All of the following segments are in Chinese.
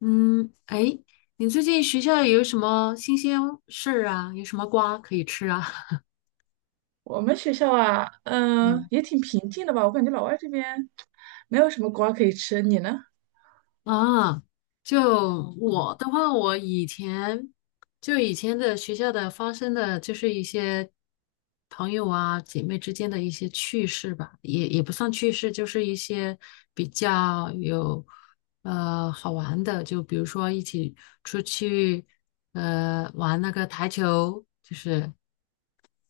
嗯，哎，你最近学校有什么新鲜事儿啊？有什么瓜可以吃啊？我们学校啊，嗯也挺平静的吧？我感觉老外这边没有什么瓜可以吃，你呢？啊，就我的话，我以前以前的学校的发生的就是一些朋友啊、姐妹之间的一些趣事吧，也不算趣事，就是一些比较有好玩的，就比如说一起出去玩那个台球，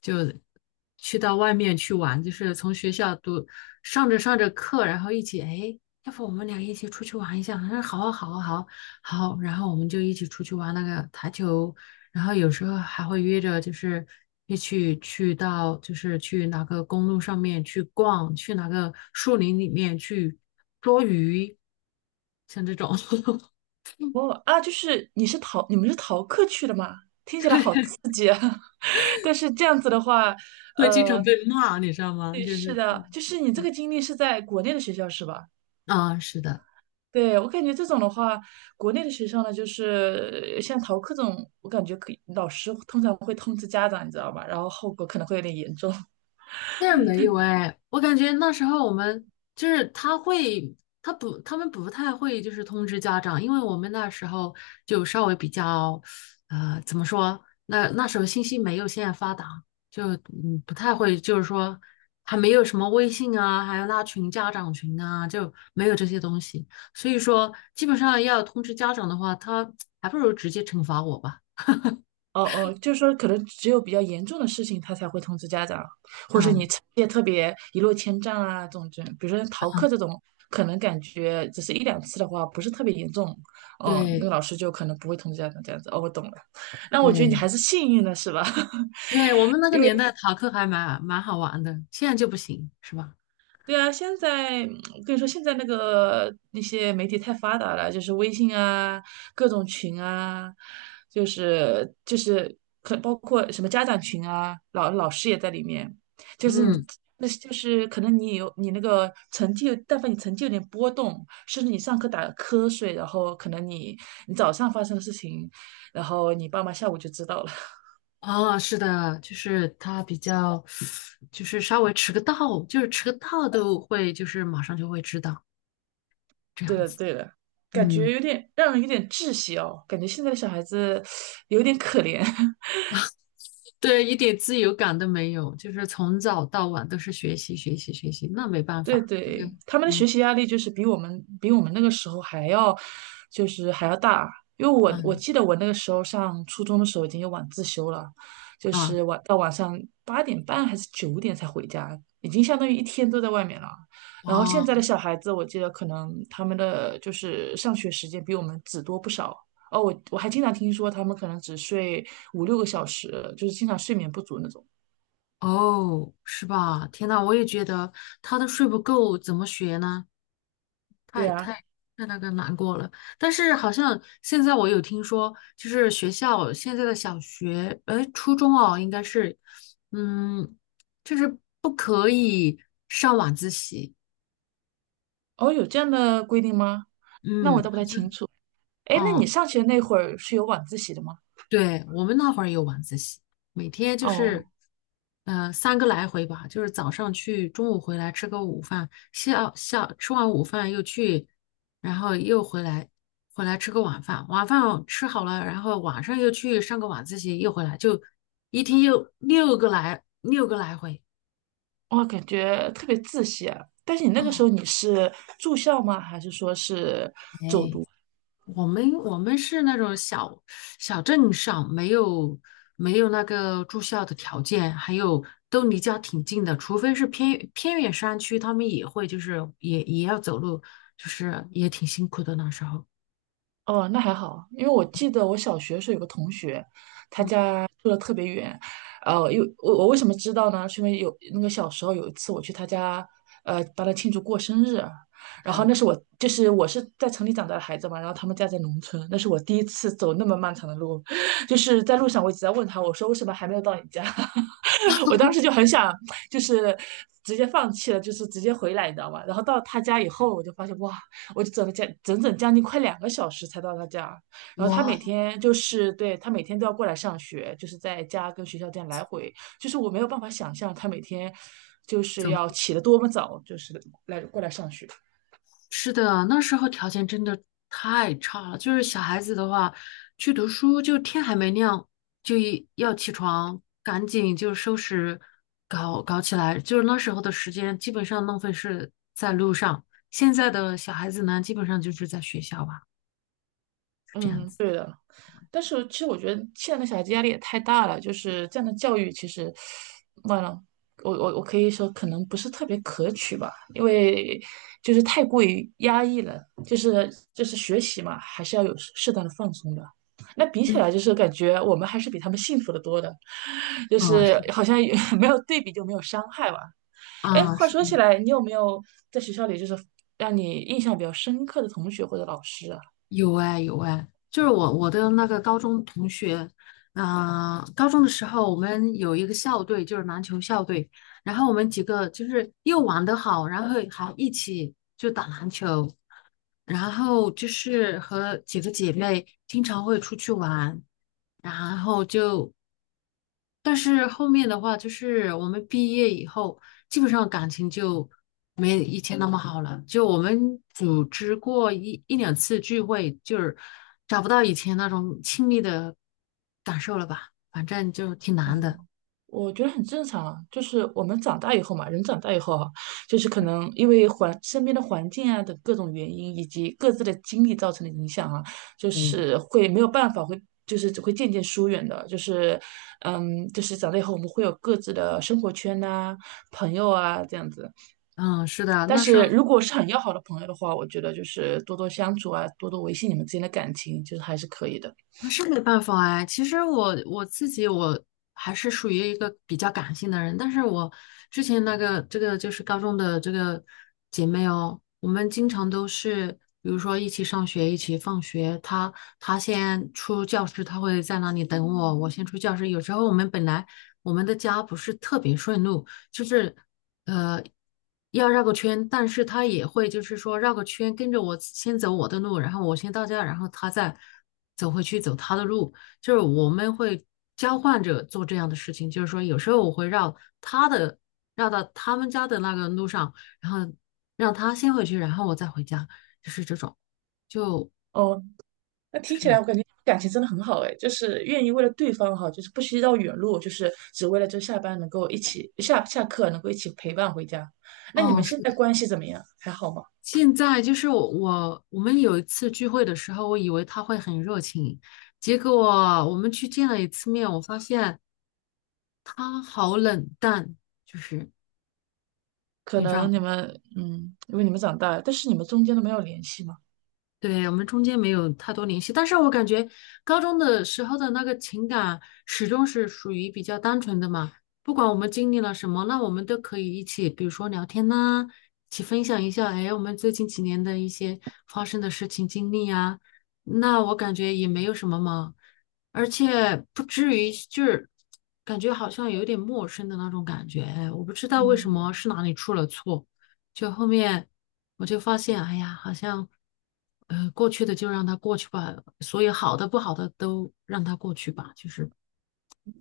就去到外面去玩，就是从学校读上着课，然后一起，哎，要不我们俩一起出去玩一下？他说好啊，好啊，好啊好好然后我们就一起出去玩那个台球，然后有时候还会约着，就是一起去到，就是去哪个公路上面去逛，去哪个树林里面去捉鱼，像这种 哦啊，你们是逃课去的吗？听起来好刺激啊！但是这样子的话，会经常呃，被骂，你知道吗？对，就是是，的，嗯就是你这嗯，个经历是在国内的学校是吧？啊，是的。对，我感觉这种的话，国内的学校呢，就是像逃课这种，我感觉可以，老师通常会通知家长，你知道吧？然后后果可能会有点严重。但是没有哎，我感觉那时候我们就是他会，他们不太会就是通知家长，因为我们那时候就稍微比较，呃，怎么说？那时候信息没有现在发达，就不太会，就是说还没有什么微信啊，还有拉群家长群啊，就没有这些东西，所以说基本上要通知家长的话，他 还不如直接惩罚我吧。哦哦，就是说可能只有比较严重的事情，他才会通知家长，或者是你嗯，成绩特别一落千丈啊这种这，比如说逃课这种，可能感觉只是1两次的话，不是特别严重，嗯，那个对老师就可能不会通知家长这样子。哦，我懂了，那我觉得你对。还是幸运的是吧？对，我们那个年代逃课还蛮好玩的，现在就不行，是吧？对啊，现在嗯我跟你说，现在那些媒体太发达了，就是微信啊，各种群啊，就是包括什么家长群啊，老师也在里面，就是你。嗯，那是就是可能你有你那个成绩有但凡你成绩有点波动，甚至你上课打了瞌睡，然后可能你早上发生的事情，然后你爸妈下午就知道了。哦，是的，就是他比较，就是稍微迟个到，就是迟个到都会，就是马上就会知道这对样的，子。对的，感觉嗯，有点让人有点窒息哦，感觉现在的小孩子有点可怜。对，一点自由感都没有，就是从早到晚都是学习，学习，学习，那没办对法，这个，对，他们的学嗯习压力就是比我们那个时候还要，就是还要大。因为我嗯记得我那个时候上初中的时候已经有晚自修了，就啊是晚到晚上8点半还是9点才回家，已经相当于一天都在外面了。然后现啊在的小孩子，我记得可能他们的就是上学时间比我们只多不少。哦，我还经常听说他们可能只睡5、6个小时，就是经常睡眠不足那种。哦，是吧？天呐，我也觉得他都睡不够，怎么学呢？对太啊，太那个难过了，但是好像现在我有听说，就是学校现在的小学，呃，初中哦，应该是，嗯，就是不可以上晚自习，哦，有这样的规定吗？那我嗯，倒不好太像，清楚。哎，那你哦，上学那会儿是有晚自习的吗？对，我们那会儿有晚自习，每天就是，哦，呃，三个来回吧，就是早上去，中午回来吃个午饭，下吃完午饭又去，然后又回来，回来吃个晚饭，晚饭吃好了，然后晚上又去上个晚自习，又回来，就一天又六个来回。我感觉特别自习啊。但是你那个时哦，候你是住校吗？还是说是走哎，读？我们是那种小镇上，没有那个住校的条件，还有都离家挺近的，除非是偏远山区，他们也会就是也要走路，就是也挺辛苦的那时候。哦，那还好，因为我记得我小学的时候有个同学，他嗯，家住的特别远，呃，因为我为什么知道呢？是因为有那个小时候有一次我去他家，呃，帮他庆祝过生日，然后嗯，那是我就是我是在城里长大的孩子嘛，然后他们家在农村，那是我第一次走那么漫长的路，就是在路上我一直在问他，我说为什么还没有到你家？我当时就很想就是直接放弃了，就是直接回来，你知道吗？然后到他家以后，我就发现哇。我就走了将整整将近快2个小时才到他家。然后他每哇，天他每天都要过来上学，就是在家跟学校这样来回，就是我没有办法想象他每天就是怎要么起得多么早，就是来过来上学。是的，那时候条件真的太差了。就是小孩子的话，去读书就天还没亮就一要起床，赶紧就收拾搞起来。就是那时候的时间基本上浪费是在路上。现在的小孩子呢，基本上就是在学校吧，是这样嗯，子。但是其实我觉得现在的小孩子压力也太大了，就是这样的教育其实，完了，我可以说可能不是特别可取吧，因为就是太过于压抑了，就是就是学习嘛，还是要有适当的放松的。那比起嗯，来，就是感觉我们还是比他们幸福的多的，就嗯，是是好像也 没有对比就没有伤害吧。哎，啊，嗯话是的。说起来，你有没有在学校里就是让你印象比较深刻的同学或者老师啊？有哎有哎，就是我的那个高中同学，嗯、高中的时候我们有一个校队，就是篮球校队，然后我们几个就是又玩得好，然后还一起就打篮球，然后就是和几个姐妹经常会出去玩，然后就但是后面的话，就是我们毕业以后，基本上感情就没以前那么好了。就我们组织过一两次聚会，就是找不到以前那种亲密的感受了吧？反正就挺难的。嗯，我觉得很正常啊，就是我们长大以后嘛，人长大以后哈，就是可能因为环身边的环境啊等各种原因，以及各自的经历造成的影响啊，就嗯，是会没有办法，会就是只会渐渐疏远的，就是，嗯，就是长大以后我们会有各自的生活圈呐、朋友啊这样子，嗯，是的，但那时候是如果是很要好的朋友的话，我觉得就是多多相处啊，多多维系你们之间的感情，就是还是可以的。那是没办法哎，其实我自己我还是属于一个比较感性的人，但是我之前那个这个就是高中的这个姐妹哦，我们经常都是，比如说一起上学，一起放学，她先出教室，她会在那里等我，我先出教室。有时候我们本来我们的家不是特别顺路，就是呃，要绕个圈，但是他也会就是说绕个圈，跟着我先走我的路，然后我先到家，然后他再走回去走他的路，就是我们会交换着做这样的事情，就是说有时候我会绕他的，绕到他们家的那个路上，然后让他先回去，然后我再回家，就是这种，就哦，那听起来是，我感觉感情真的很好哎，就是愿意为了对方哈，就是不惜绕远路，就是只为了就下班能够一起下课能够一起陪伴回家。那你哦，们是。现在关系怎么样？还好吗？现在就是我，我们有一次聚会的时候，我以为他会很热情，结果我们去见了一次面，我发现他好冷淡，就是。可能你们嗯，因为你们长大了，但是你们中间都没有联系吗？对，我们中间没有太多联系，但是我感觉高中的时候的那个情感始终是属于比较单纯的嘛，不管我们经历了什么，那我们都可以一起，比如说聊天呐、一起分享一下，哎，我们最近几年的一些发生的事情经历呀、那我感觉也没有什么嘛，而且不至于就是感觉好像有点陌生的那种感觉，哎，我不知道为什嗯。么是哪里出了错。就后面我就发现，哎呀，好像过去的就让它过去吧，所有好的不好的都让它过去吧，就是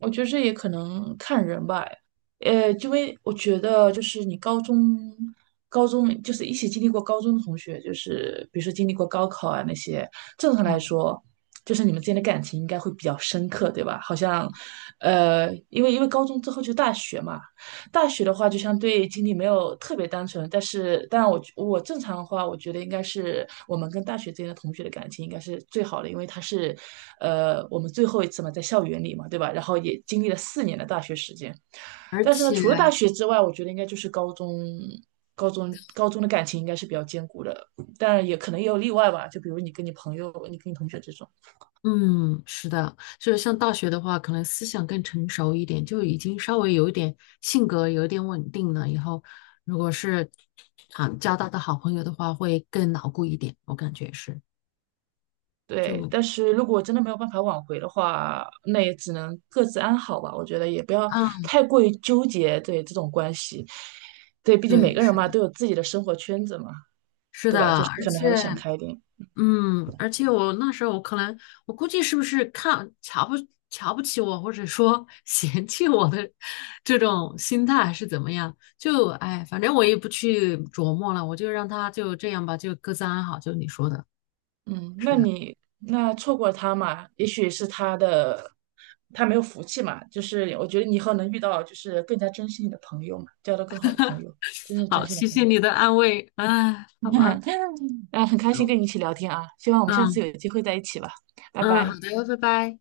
我觉得这也可能看人吧，呃，因为我觉得就是你高中就是一起经历过高中的同学，就是比如说经历过高考啊那些，正常来嗯，说，就是你们之间的感情应该会比较深刻，对吧？好像，呃，因为高中之后就大学嘛，大学的话，就相对经历没有特别单纯，但是当然我正常的话，我觉得应该是我们跟大学之间的同学的感情应该是最好的，因为他是，呃，我们最后一次嘛，在校园里嘛，对吧？然后也经历了4年的大学时间，而但是呢，且除了大学之外，我觉得应该就是高中。高中的感情应该是比较坚固的，当然也可能也有例外吧，就比如你跟你朋友、你跟你同学这种。嗯，是的，就是像大学的话，可能思想更成熟一点，就已经稍微有一点性格有一点稳定了，以后如果是啊交到的好朋友的话，会更牢固一点，我感觉是对，就。但是如果真的没有办法挽回的话，那也只能各自安好吧。我觉得也不要嗯，太过于纠结对这种关系，对，毕竟每对，个人是的，嘛都有自己的生活圈子嘛，是对的，吧？就是而可能还是且。想开一点。嗯，而且我那时候我可能，我估计是不是瞧不起我，或者说 嫌弃我的这种心态还是怎么样？就哎，反正我也不去琢磨了，我就让他就这样吧，就各自安好。就你说的，嗯，是那的，你那错过他嘛，也许是他没有福气嘛，就是我觉得你以后能遇到就是更加珍惜你的朋友嘛，交到更好的朋友，真正珍好，惜你谢的朋谢友。你的安慰，哎，好吧，啊，很开那心我跟你们一起聊天啊，希望我们下次嗯有机会在一起吧，拜嗯，好拜。的，拜拜。